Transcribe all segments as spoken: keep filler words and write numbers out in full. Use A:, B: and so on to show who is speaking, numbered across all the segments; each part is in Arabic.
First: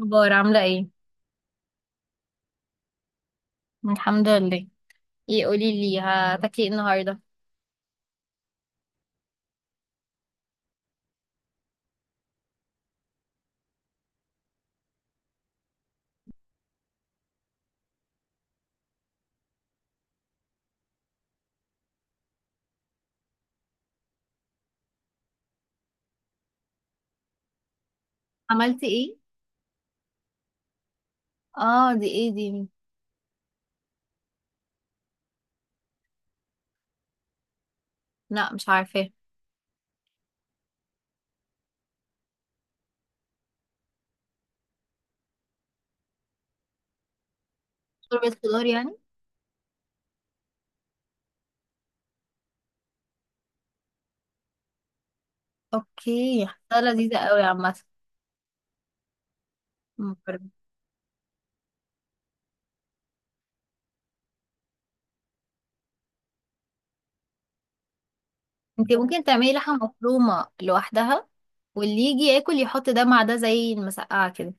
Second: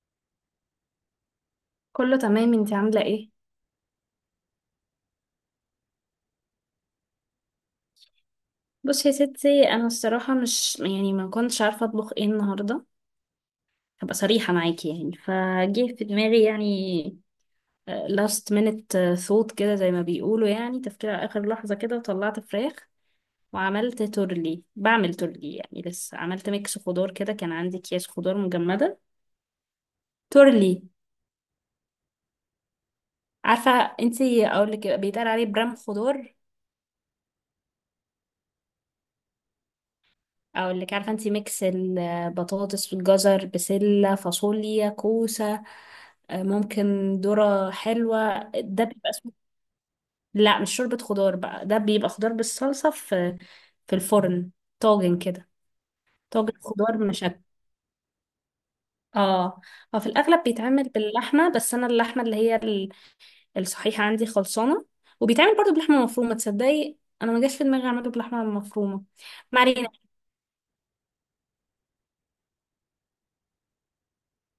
A: اخبار عامله ايه؟
B: كله تمام انتي عاملة ايه؟
A: الحمد لله. ايه قولي لي هتاكلي ايه النهارده؟
B: بصي يا ستي، انا الصراحة مش يعني ما كنتش عارفة اطبخ ايه النهاردة. هبقى صريحة معاكي، يعني فجه في دماغي يعني آه، last minute آه، thought كده، زي ما بيقولوا يعني تفكير على اخر لحظة كده، وطلعت فراخ وعملت تورلي. بعمل تورلي يعني، لسه عملت ميكس خضار كده، كان عندي اكياس خضار
A: عملتي
B: مجمدة.
A: ايه؟
B: تورلي.
A: اه دي ايه دي؟
B: عارفة؟ انتي اقول لك بيتقال عليه برام خضار.
A: لا مش عارفه.
B: اقول لك عارفه انت، ميكس البطاطس والجزر بسله فاصوليا كوسه، آه، ممكن ذره
A: شوربة
B: حلوه،
A: خضار
B: ده
A: يعني.
B: بيبقى اسمه. لا مش شوربه خضار بقى، ده بيبقى خضار بالصلصه في في الفرن. طاجن كده.
A: اوكي،
B: طاجن
A: حاساها
B: خضار
A: لذيذة
B: مشكل.
A: قوي عامة.
B: اه. هو في الاغلب
A: مكرونه.
B: بيتعمل باللحمه، بس انا اللحمه اللي هي ال- الصحيحه عندي خلصانه. وبيتعمل برضو بلحمه مفرومه، تصدقي؟ انا ما جاش في دماغي اعمله بلحمه
A: انت
B: مفرومه.
A: ممكن تعملي
B: ما
A: لحمة مفرومة لوحدها واللي يجي ياكل يحط ده مع ده زي المسقعة كده.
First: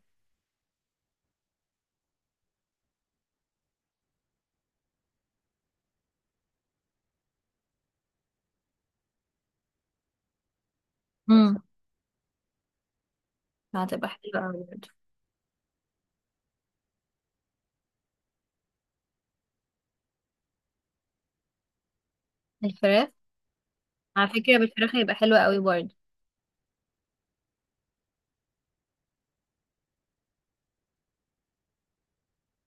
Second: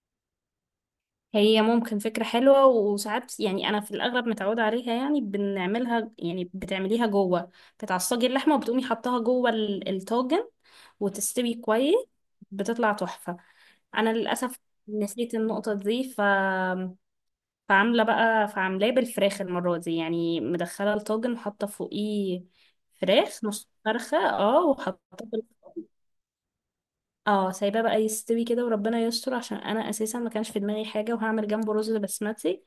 B: هي ممكن فكرة حلوة، وساعات يعني أنا في الأغلب متعودة عليها، يعني بنعملها يعني، بتعمليها جوه. بتعصجي اللحمة وبتقومي حطاها جوه ال- الطاجن وتستوي
A: امم.
B: كويس. بتطلع تحفة.
A: هتبقى
B: أنا
A: حلوة
B: للأسف
A: قوي برضه.
B: نسيت النقطة دي ف... فعاملة بقى، فعاملاه بالفراخ المرة دي يعني، مدخلة الطاجن وحاطة فوقيه
A: الفراخ.
B: فراخ. نص فرخة،
A: على فكره
B: اه،
A: بالفراخ
B: وحاطة.
A: هيبقى حلو قوي برضه.
B: اه، سايباه بقى يستوي كده، وربنا يستر، عشان انا اساسا ما كانش في دماغي حاجه، وهعمل جنبه رز بسمتي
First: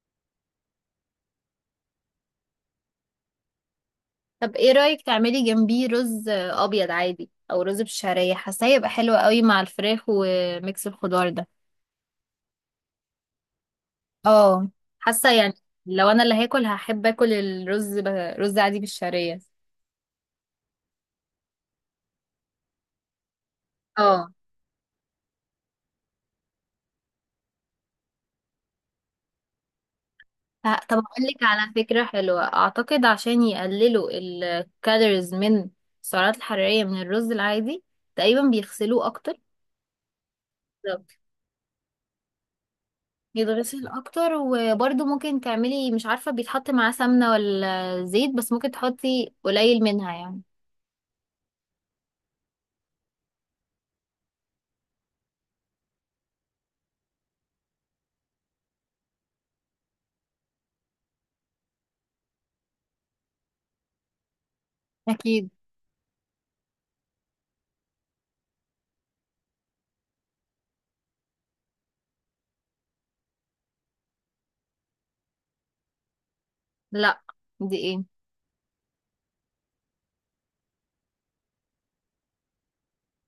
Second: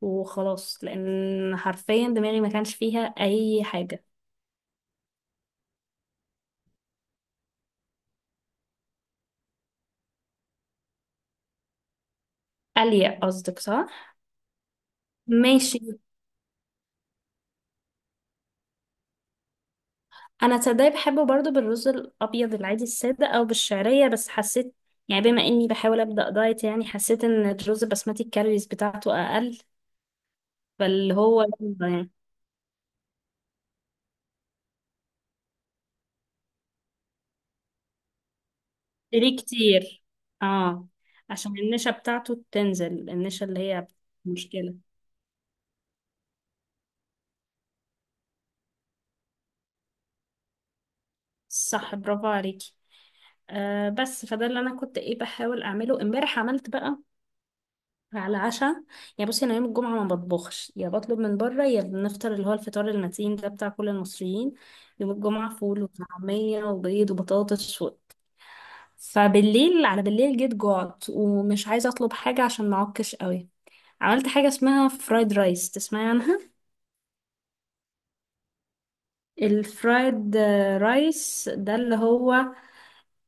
B: وخلاص، لان حرفيا دماغي ما كانش فيها اي حاجه.
A: طب ايه رأيك تعملي جنبيه رز ابيض عادي او رز بالشعرية؟ حاساه يبقى حلو قوي مع الفراخ وميكس الخضار ده.
B: قليه قصدك، صح.
A: اه. حاسه يعني.
B: ماشي.
A: لو انا اللي هاكل هحب اكل الرز ب... رز عادي بالشعريه.
B: انا تصدقي بحبه برضو بالرز الابيض العادي الساده او بالشعريه، بس
A: اه.
B: حسيت يعني بما اني بحاول ابدا دايت، يعني حسيت ان الرز البسمتي الكالوريز بتاعته اقل،
A: ه- طب
B: فاللي
A: اقول لك
B: هو
A: على
B: يلا
A: فكره
B: يعني.
A: حلوه، اعتقد عشان يقللوا الكالوريز من السعرات الحراريه من الرز العادي تقريبا بيغسلوه اكتر.
B: ليه كتير. اه.
A: بالظبط.
B: عشان النشا بتاعته تنزل، النشا اللي
A: يتغسل
B: هي
A: اكتر،
B: مشكله.
A: وبرده ممكن تعملي مش عارفه بيتحط معاه سمنه ولا زيت بس ممكن تحطي قليل منها يعني.
B: صح، برافو عليكي. آه بس فده اللي انا كنت ايه بحاول اعمله امبارح، عملت بقى على عشاء يعني. بصي انا يوم الجمعه ما بطبخش، يا بطلب من بره يا بنفطر اللي هو الفطار المتين ده بتاع كل المصريين. يوم
A: اكيد.
B: الجمعه فول وطعميه وبيض وبطاطس و... فبالليل، على بالليل، جيت جوعت ومش عايزه اطلب حاجه عشان ما اعكش قوي. عملت حاجه اسمها فرايد رايس، تسمعي عنها؟
A: لا. دي ايه؟
B: الفرايد آه، رايس ده اللي هو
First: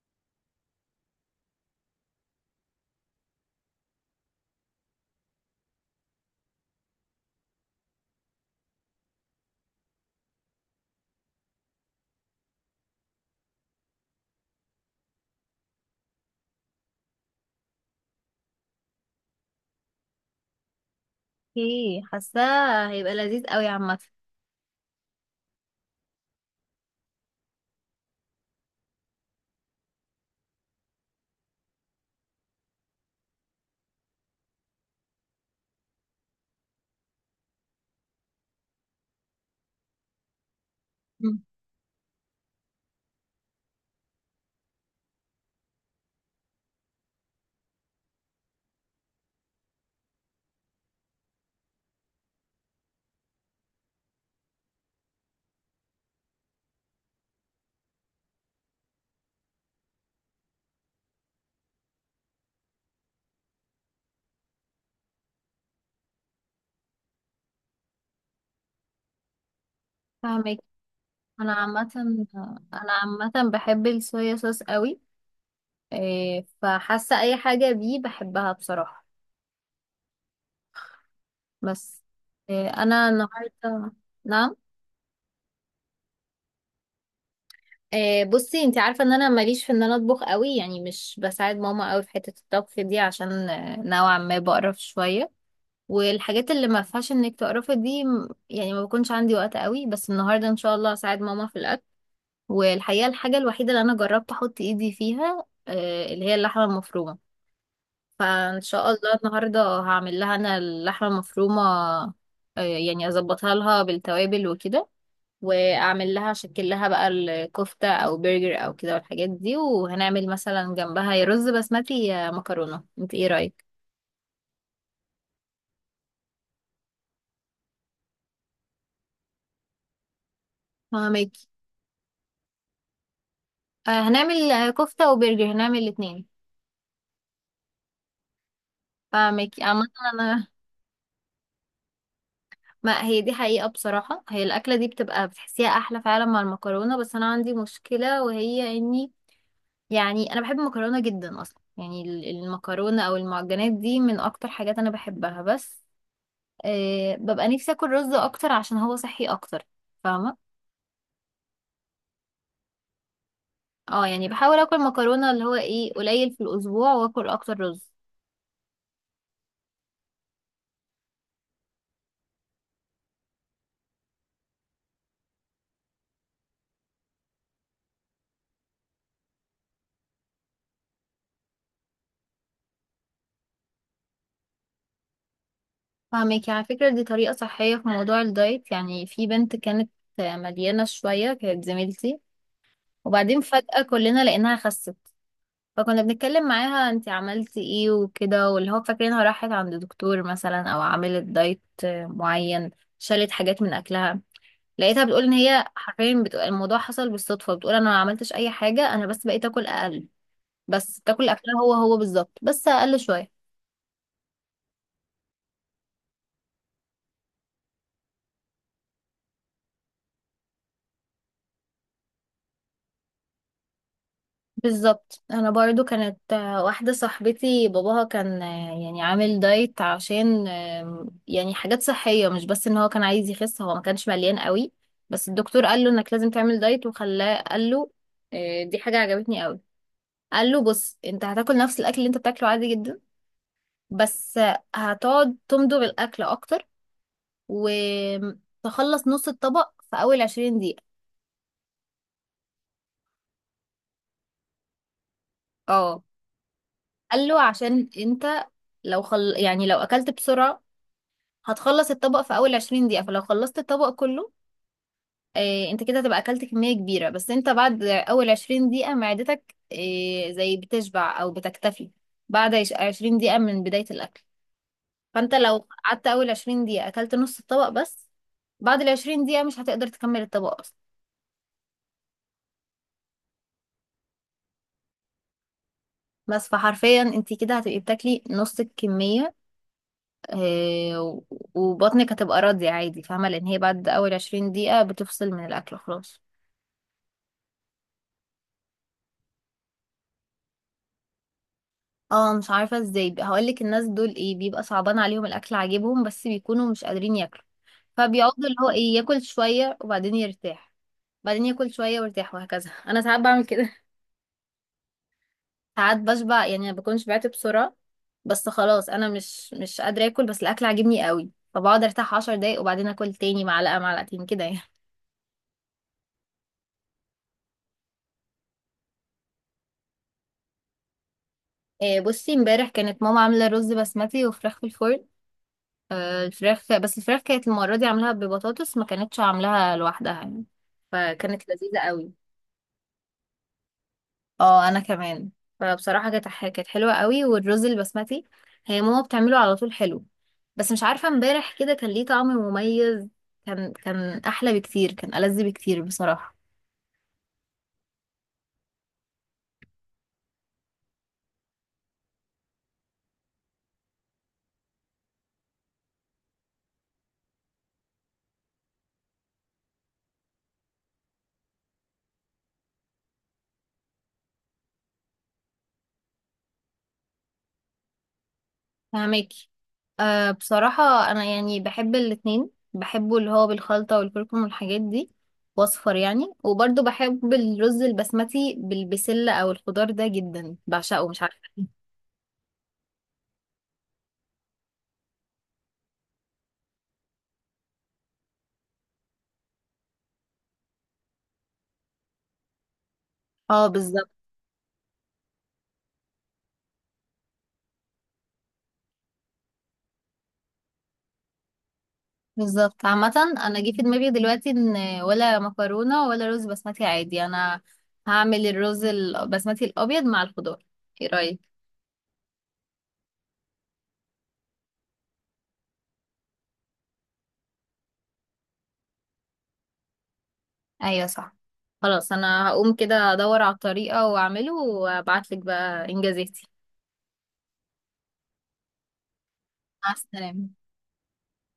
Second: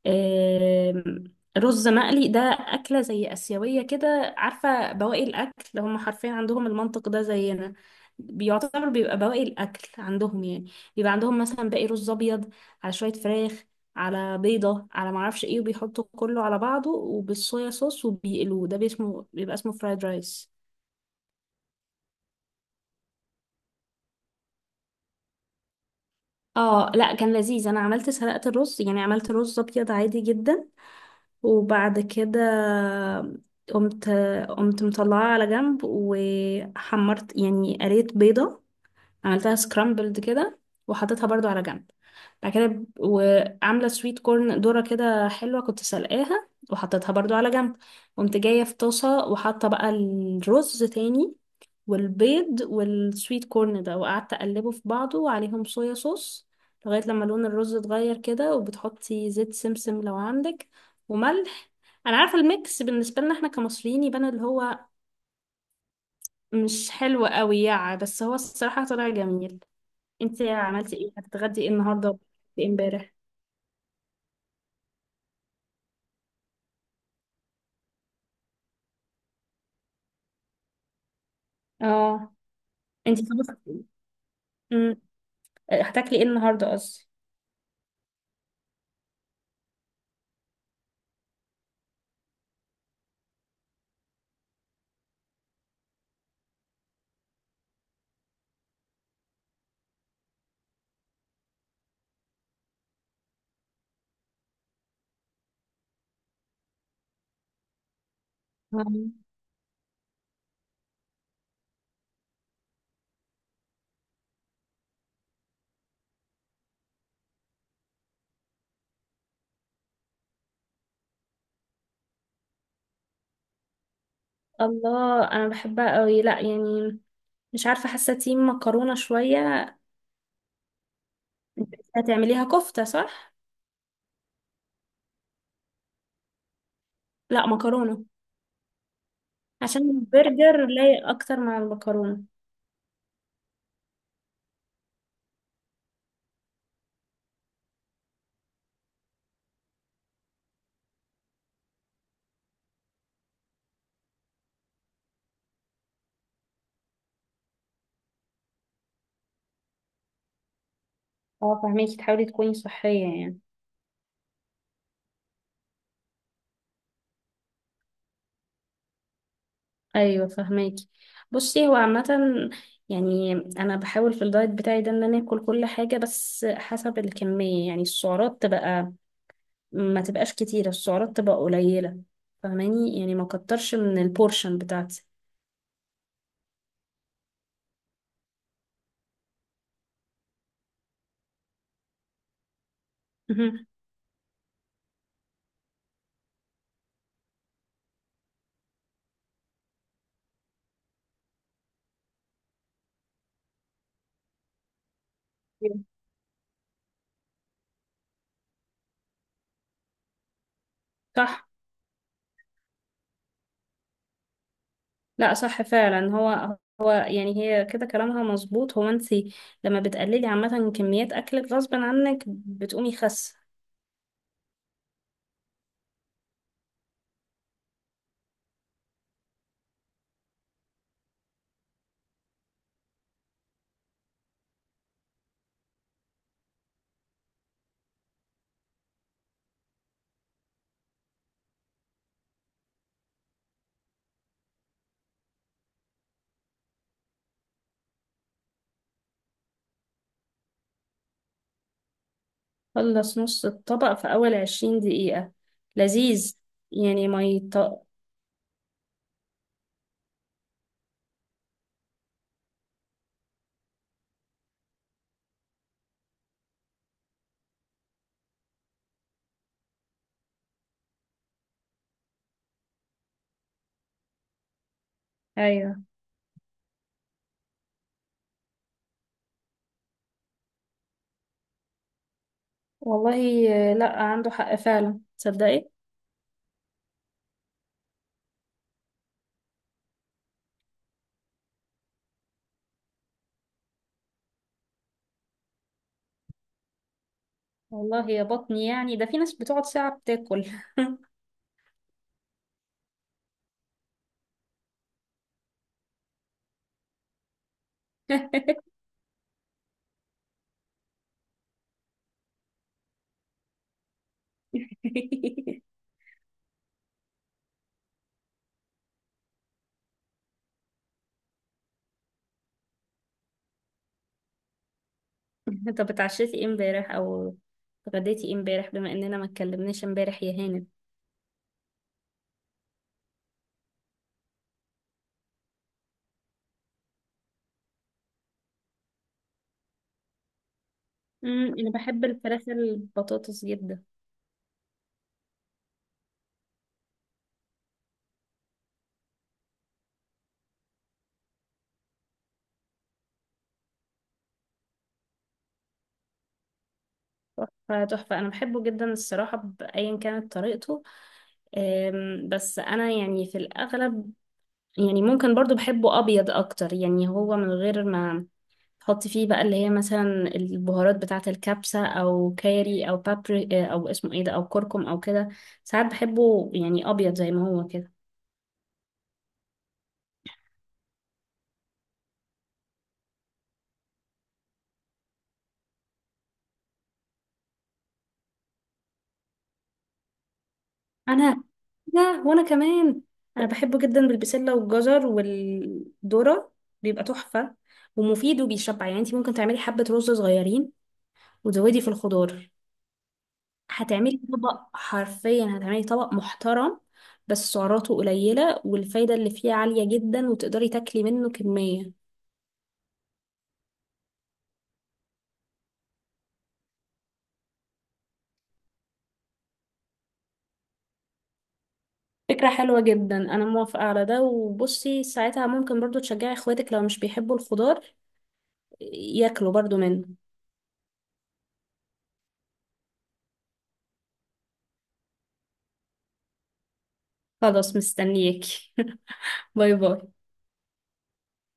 B: آم، رز مقلي. ده أكلة زي آسيوية كده، عارفة؟ بواقي الأكل، هم حرفيا عندهم المنطق ده زينا. بيعتبر، بيبقى بواقي الأكل عندهم يعني. بيبقى عندهم مثلا باقي رز أبيض، على شوية فراخ، على بيضة، على معرفش ايه، وبيحطوا كله على بعضه وبالصويا صوص وبيقلوه. ده بيسمه، بيبقى اسمه فرايد رايس.
A: ايه، حاساه هيبقى لذيذ قوي عامه.
B: اه لا، كان لذيذ. انا عملت سلقة الرز يعني، عملت رز ابيض عادي جدا. وبعد كده قمت قمت مطلعاها على جنب وحمرت يعني. قريت بيضة عملتها سكرامبلد كده، وحطيتها
A: مم.
B: برضو على جنب. بعد كده ب- وعاملة سويت كورن، ذرة كده حلوة كنت سلقاها وحطيتها برضو على جنب. قمت جاية في طاسة وحاطة بقى الرز تاني، والبيض والسويت كورن ده، وقعدت اقلبه في بعضه وعليهم صويا صوص، لغاية لما لون الرز اتغير كده. وبتحطي زيت سمسم لو عندك، وملح. انا عارفة الميكس بالنسبة لنا احنا كمصريين يبان اللي هو مش حلو قوي يعني، بس هو الصراحة طلع جميل. انت
A: فاهمك.
B: عملتي ايه؟
A: انا
B: هتتغدي ايه
A: عامه
B: النهاردة وبتاكلي ايه
A: انا
B: امبارح؟
A: عامه بحب الصويا صوص قوي. إيه، فحاسه اي حاجه بيه بحبها بصراحه. بس.
B: اه.
A: إيه، انا
B: انت طبختي ايه؟
A: النهارده نعم.
B: امم هتاكلي ايه النهاردة قصدي.
A: إيه، بصي، انت عارفه ان انا ماليش في ان انا اطبخ قوي، يعني مش بساعد ماما قوي في حته الطبخ دي عشان آه، نوعا ما بقرف شويه. والحاجات اللي ما فيهاش انك تقرفي دي م- يعني ما بكونش عندي وقت قوي، بس النهارده ان شاء الله هساعد ماما في الاكل. والحقيقه الحاجه الوحيده اللي انا جربت احط ايدي فيها، آه، اللي هي اللحمه المفرومه. فان شاء الله
B: آه.
A: النهارده هعمل لها انا اللحمه المفرومه. آه، يعني اظبطها لها بالتوابل وكده، واعمل لها اشكل لها بقى الكفته او برجر او كده والحاجات دي. وهنعمل مثلا جنبها يا رز بسمتي يا مكرونه. انت ايه رايك؟
B: الله انا بحبها قوي، لا يعني مش عارفة، حاسة تيم مكرونة شوية.
A: فاهمكي.
B: انت هتعمليها كفتة صح؟
A: آه، هنعمل آه، كفته وبرجر، هنعمل الاثنين.
B: لا، مكرونة،
A: فاهمكي
B: عشان
A: عامه. انا
B: البرجر لايق أكتر مع المكرونة.
A: ما هي دي حقيقه بصراحه. هي الاكله دي بتبقى بتحسيها احلى فعلا مع المكرونه، بس انا عندي مشكله وهي اني يعني انا بحب المكرونه جدا اصلا. يعني ال- المكرونه او المعجنات دي من اكتر حاجات انا بحبها، بس أه ببقى نفسي اكل رز اكتر عشان هو صحي اكتر. فاهمه.
B: اه، فهميكي، تحاولي تكوني صحية يعني.
A: اه، يعني بحاول اكل مكرونه اللي هو ايه قليل في الاسبوع واكل اكتر رز.
B: أيوة فهميكي. بصي هو عامة، يعني أنا بحاول في الدايت بتاعي ده إن أنا آكل كل حاجة، بس حسب الكمية، يعني السعرات تبقى ما تبقاش كتيرة، السعرات تبقى قليلة، فهماني؟ يعني ما كترش من البورشن بتاعتي.
A: فاهمك. يعني على فكره دي طريقه صحيه في موضوع الدايت. يعني في بنت كانت مليانه شويه، كانت زميلتي، وبعدين
B: مهم.
A: فجاه كلنا لقيناها خست. فكنا بنتكلم معاها انتي عملتي ايه وكده، واللي هو فاكرينها راحت عند دكتور مثلا او عملت دايت معين، شالت حاجات من اكلها. لقيتها بتقول ان هي حرفيا بتقول الموضوع حصل بالصدفة. بتقول انا ما عملتش اي حاجة، انا بس بقيت اكل اقل. بس تاكل
B: صح.
A: اكلها هو هو بالظبط بس اقل شوية.
B: لا صح فعلا، هو هو يعني، هي كده كلامها مظبوط. هو انت لما بتقللي عامة كميات اكلك، غصب عنك بتقومي خس.
A: بالظبط. انا برضو كانت آه، واحده صاحبتي باباها كان آه، يعني عامل دايت عشان آم، يعني حاجات صحيه، مش بس ان هو كان عايز يخس. هو ما كانش مليان قوي، بس الدكتور قال له انك لازم تعمل دايت وخلاه قال له آه، دي حاجه عجبتني قوي. قال له بص، انت هتاكل نفس الاكل اللي انت بتاكله عادي جدا، بس آه، هتقعد تمضغ الاكل اكتر وتخلص نص الطبق في اول عشرين دقيقه.
B: خلص نص الطبق في اول عشرين دقيقة؟
A: اه.
B: لذيذ. يعني ما
A: قال له
B: يط...
A: عشان انت لو خل... يعني لو اكلت بسرعه هتخلص الطبق في اول عشرين دقيقة. فلو خلصت الطبق كله، آه، انت كده هتبقى اكلت كمية كبيرة. بس انت بعد اول عشرين دقيقة معدتك آه، زي بتشبع او بتكتفي بعد عش- عشرين دقيقة من بداية الاكل. فانت لو
B: ايوه.
A: قعدت اول عشرين دقيقة اكلت نص الطبق بس. بعد ال عشرين دقيقة مش هتقدر تكمل الطبق اصلا.
B: والله، آه، لا، عنده حق فعلا، تصدقي.
A: بس فحرفيا انت كده هتبقي بتاكلي نص الكمية. آه، و- وبطنك هتبقى راضية عادي، فاهمة؟ لان هي بعد اول عشرين دقيقة بتفصل من الاكل خلاص.
B: والله يا بطني، يعني ده في ناس بتقعد ساعة بتاكل.
A: اه، مش عارفة ازاي هقولك. الناس دول ايه بيبقى صعبان عليهم الأكل عاجبهم بس بيكونوا مش قادرين ياكلوا، فبيقعدوا اللي هو ايه ياكل شوية وبعدين يرتاح، بعدين ياكل شوية ويرتاح وهكذا. أنا ساعات بعمل كده. ساعات بشبع يعني ما بكونش بعت بسرعة، بس خلاص أنا مش مش قادرة آكل بس الأكل عاجبني قوي، فبقعد أرتاح عشر دقايق وبعدين آكل تاني معلقة معلقتين كده يعني.
B: طب اتعشيتي ايه امبارح، او اتغديتي ايه امبارح، بما اننا ما اتكلمناش امبارح يا هاني؟
A: إيه بصي امبارح كانت ماما عاملة رز بسمتي وفراخ في الفرن. آه، الفراخ بس الفراخ كانت المرة دي عاملاها ببطاطس ما كانتش عاملاها لوحدها يعني. فكانت
B: امم انا
A: لذيذة
B: بحب
A: قوي.
B: الفراخ البطاطس جدا.
A: اه انا كمان. فبصراحة كانت ح- كانت حلوة قوي. والرز البسمتي هي ماما بتعمله على طول حلو، بس مش عارفة امبارح كده كان ليه طعم مميز. كان كان احلى بكتير، كان ألذ بكتير بصراحة.
B: تحفه تحفه. انا بحبه جدا الصراحه، بايا كانت طريقته. أم، بس انا يعني في الاغلب، يعني ممكن برضو بحبه ابيض اكتر يعني، هو من غير ما تحط فيه بقى اللي هي مثلا البهارات بتاعه الكبسه او كاري او بابري، آه، او اسمه ايه ده، او كركم او كده. ساعات بحبه يعني ابيض زي ما هو كده.
A: فهماكي. أه بصراحة أنا يعني بحب الاتنين. بحبه اللي هو بالخلطة والكركم والحاجات دي وأصفر يعني، وبرضه بحب الرز البسمتي بالبسلة أو الخضار ده جدا، بعشقه مش عارفة
B: انا
A: ليه.
B: لا وانا كمان، انا بحبه جدا بالبسله والجزر والذره. بيبقى تحفه ومفيد وبيشبع يعني. انت ممكن تعملي حبه رز صغيرين وتزودي في الخضار،
A: اه بالظبط.
B: هتعملي طبق، حرفيا هتعملي طبق محترم بس سعراته قليله، والفايده اللي فيه عاليه جدا، وتقدري تاكلي منه كميه.
A: بالظبط عامة. أنا جه في دماغي دلوقتي إن ولا مكرونة ولا رز بسمتي عادي، أنا هعمل الرز البسمتي الأبيض مع الخضار. ايه رأيك؟
B: فكره حلوه جدا، انا موافقه على ده. وبصي ساعتها ممكن برضو تشجعي اخواتك لو مش بيحبوا الخضار ياكلوا برضو منه.
A: أيوه صح. خلاص، أنا هقوم كده أدور على الطريقة وأعمله وأبعتلك بقى إنجازاتي.
B: خلاص مستنياكي. باي
A: مع
B: باي.
A: السلامة.